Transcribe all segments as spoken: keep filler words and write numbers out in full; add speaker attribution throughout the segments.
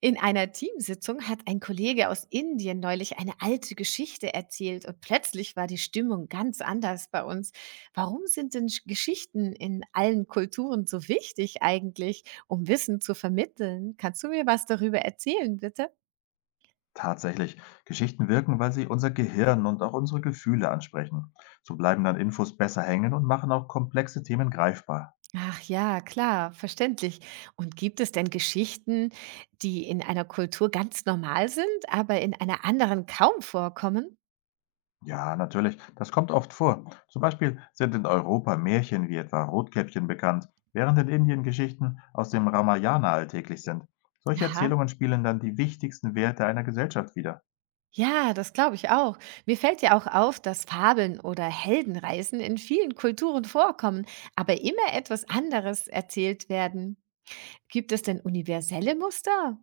Speaker 1: In einer Teamsitzung hat ein Kollege aus Indien neulich eine alte Geschichte erzählt und plötzlich war die Stimmung ganz anders bei uns. Warum sind denn Sch- Geschichten in allen Kulturen so wichtig eigentlich, um Wissen zu vermitteln? Kannst du mir was darüber erzählen, bitte?
Speaker 2: Tatsächlich, Geschichten wirken, weil sie unser Gehirn und auch unsere Gefühle ansprechen. So bleiben dann Infos besser hängen und machen auch komplexe Themen greifbar.
Speaker 1: Ach ja, klar, verständlich. Und gibt es denn Geschichten, die in einer Kultur ganz normal sind, aber in einer anderen kaum vorkommen?
Speaker 2: Ja, natürlich, das kommt oft vor. Zum Beispiel sind in Europa Märchen wie etwa Rotkäppchen bekannt, während in Indien Geschichten aus dem Ramayana alltäglich sind. Solche Erzählungen spielen dann die wichtigsten Werte einer Gesellschaft wider.
Speaker 1: Ja, das glaube ich auch. Mir fällt ja auch auf, dass Fabeln oder Heldenreisen in vielen Kulturen vorkommen, aber immer etwas anderes erzählt werden. Gibt es denn universelle Muster?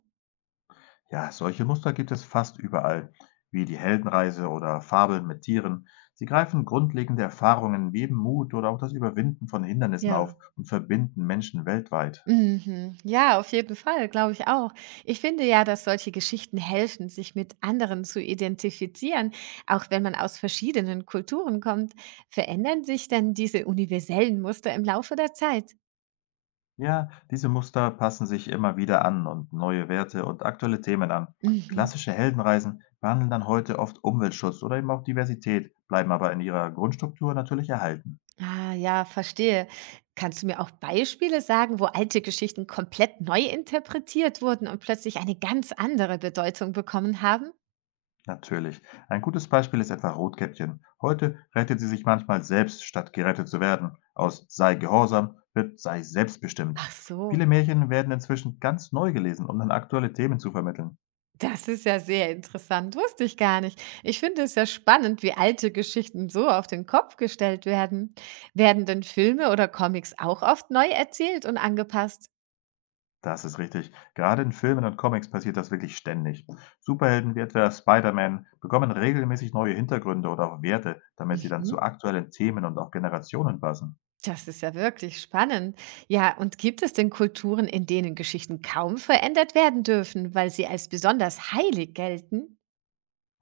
Speaker 2: Ja, solche Muster gibt es fast überall, wie die Heldenreise oder Fabeln mit Tieren. Sie greifen grundlegende Erfahrungen wie eben Mut oder auch das Überwinden von Hindernissen
Speaker 1: Ja,
Speaker 2: auf und verbinden Menschen weltweit.
Speaker 1: mhm. Ja, auf jeden Fall, glaube ich auch. Ich finde ja, dass solche Geschichten helfen, sich mit anderen zu identifizieren, auch wenn man aus verschiedenen Kulturen kommt. Verändern sich denn diese universellen Muster im Laufe der Zeit?
Speaker 2: Ja, diese Muster passen sich immer wieder an und neue Werte und aktuelle Themen an.
Speaker 1: Mhm.
Speaker 2: Klassische Heldenreisen behandeln dann heute oft Umweltschutz oder eben auch Diversität, bleiben aber in ihrer Grundstruktur natürlich erhalten.
Speaker 1: Ah, ja, verstehe. Kannst du mir auch Beispiele sagen, wo alte Geschichten komplett neu interpretiert wurden und plötzlich eine ganz andere Bedeutung bekommen haben?
Speaker 2: Natürlich. Ein gutes Beispiel ist etwa Rotkäppchen. Heute rettet sie sich manchmal selbst, statt gerettet zu werden. Aus sei gehorsam wird sei selbstbestimmt.
Speaker 1: Ach so,
Speaker 2: Viele Märchen werden inzwischen ganz neu gelesen, um dann aktuelle Themen zu vermitteln.
Speaker 1: das ist ja sehr interessant, wusste ich gar nicht. Ich finde es ja spannend, wie alte Geschichten so auf den Kopf gestellt werden. Werden denn Filme oder Comics auch oft neu erzählt und angepasst?
Speaker 2: Das ist richtig. Gerade in Filmen und Comics passiert das wirklich ständig. Superhelden wie etwa Spider-Man bekommen regelmäßig neue Hintergründe oder auch Werte, damit sie dann
Speaker 1: Mhm.
Speaker 2: zu aktuellen Themen und auch Generationen passen.
Speaker 1: Das ist ja wirklich spannend. Ja, und gibt es denn Kulturen, in denen Geschichten kaum verändert werden dürfen, weil sie als besonders heilig gelten?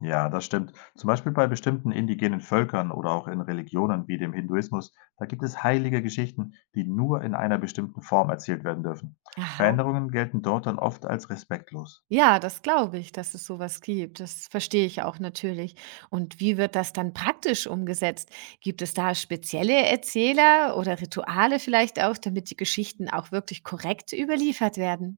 Speaker 2: Ja, das stimmt. Zum Beispiel bei bestimmten indigenen Völkern oder auch in Religionen wie dem Hinduismus, da gibt es heilige Geschichten, die nur in einer bestimmten Form erzählt werden dürfen.
Speaker 1: Aha.
Speaker 2: Veränderungen gelten dort dann oft als respektlos.
Speaker 1: Ja, das glaube ich, dass es sowas gibt. Das verstehe ich auch natürlich. Und wie wird das dann praktisch umgesetzt? Gibt es da spezielle Erzähler oder Rituale vielleicht auch, damit die Geschichten auch wirklich korrekt überliefert werden?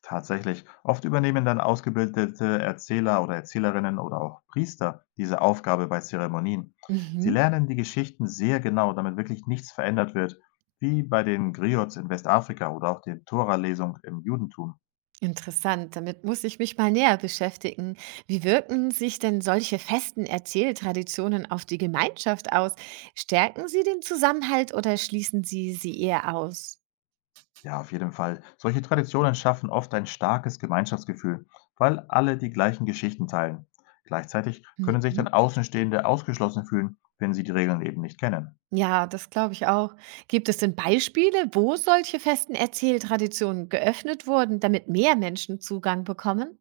Speaker 2: Tatsächlich, oft übernehmen dann ausgebildete Erzähler oder Erzählerinnen oder auch Priester diese Aufgabe bei Zeremonien. Sie
Speaker 1: Mhm.
Speaker 2: lernen die Geschichten sehr genau, damit wirklich nichts verändert wird, wie bei den Griots in Westafrika oder auch den Tora-Lesung im Judentum.
Speaker 1: Interessant, damit muss ich mich mal näher beschäftigen. Wie wirken sich denn solche festen Erzähltraditionen auf die Gemeinschaft aus? Stärken sie den Zusammenhalt oder schließen sie sie eher aus?
Speaker 2: Ja, auf jeden Fall. Solche Traditionen schaffen oft ein starkes Gemeinschaftsgefühl, weil alle die gleichen Geschichten teilen. Gleichzeitig können sich
Speaker 1: Mhm.
Speaker 2: dann Außenstehende ausgeschlossen fühlen, wenn sie die Regeln eben nicht kennen.
Speaker 1: Ja, das glaube ich auch. Gibt es denn Beispiele, wo solche festen Erzähltraditionen geöffnet wurden, damit mehr Menschen Zugang bekommen?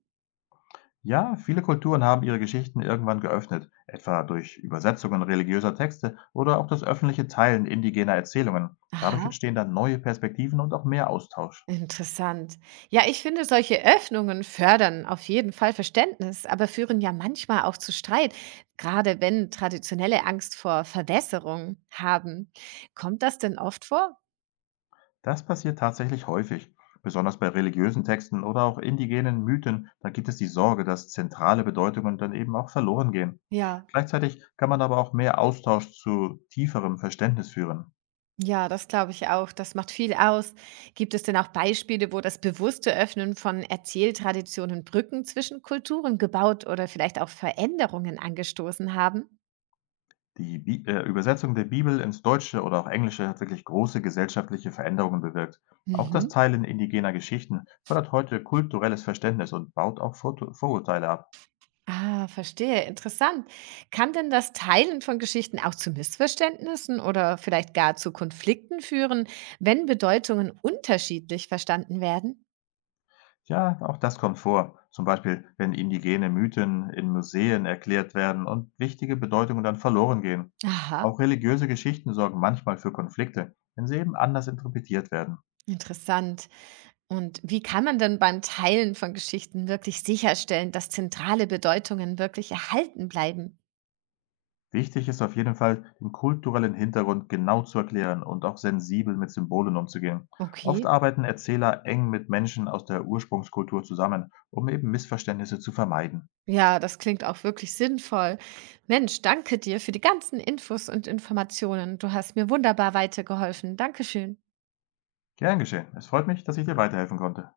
Speaker 2: Ja, viele Kulturen haben ihre Geschichten irgendwann geöffnet, etwa durch Übersetzungen religiöser Texte oder auch das öffentliche Teilen indigener Erzählungen. Dadurch
Speaker 1: Aha.
Speaker 2: entstehen dann neue Perspektiven und auch mehr Austausch.
Speaker 1: Interessant. Ja, ich finde, solche Öffnungen fördern auf jeden Fall Verständnis, aber führen ja manchmal auch zu Streit, gerade wenn traditionelle Angst vor Verwässerung haben. Kommt das denn oft vor?
Speaker 2: Das passiert tatsächlich häufig, besonders bei religiösen Texten oder auch indigenen Mythen. Da gibt es die Sorge, dass zentrale Bedeutungen dann eben auch verloren gehen.
Speaker 1: Ja,
Speaker 2: Gleichzeitig kann man aber auch mehr Austausch zu tieferem Verständnis führen.
Speaker 1: ja, das glaube ich auch. Das macht viel aus. Gibt es denn auch Beispiele, wo das bewusste Öffnen von Erzähltraditionen Brücken zwischen Kulturen gebaut oder vielleicht auch Veränderungen angestoßen haben?
Speaker 2: Die Bi äh, Übersetzung der Bibel ins Deutsche oder auch Englische hat wirklich große gesellschaftliche Veränderungen bewirkt. Auch das
Speaker 1: Mhm.
Speaker 2: Teilen indigener Geschichten fördert heute kulturelles Verständnis und baut auch Vor Vorurteile ab.
Speaker 1: Ah, verstehe, interessant. Kann denn das Teilen von Geschichten auch zu Missverständnissen oder vielleicht gar zu Konflikten führen, wenn Bedeutungen unterschiedlich verstanden werden?
Speaker 2: Ja, auch das kommt vor. Zum Beispiel, wenn indigene Mythen in Museen erklärt werden und wichtige Bedeutungen dann verloren gehen.
Speaker 1: Aha,
Speaker 2: Auch religiöse Geschichten sorgen manchmal für Konflikte, wenn sie eben anders interpretiert werden.
Speaker 1: interessant. Und wie kann man denn beim Teilen von Geschichten wirklich sicherstellen, dass zentrale Bedeutungen wirklich erhalten bleiben?
Speaker 2: Wichtig ist auf jeden Fall, den kulturellen Hintergrund genau zu erklären und auch sensibel mit Symbolen umzugehen. Oft
Speaker 1: Okay.
Speaker 2: arbeiten Erzähler eng mit Menschen aus der Ursprungskultur zusammen, um eben Missverständnisse zu vermeiden.
Speaker 1: Ja, das klingt auch wirklich sinnvoll. Mensch, danke dir für die ganzen Infos und Informationen. Du hast mir wunderbar weitergeholfen. Dankeschön.
Speaker 2: Gern geschehen. Es freut mich, dass ich dir weiterhelfen konnte.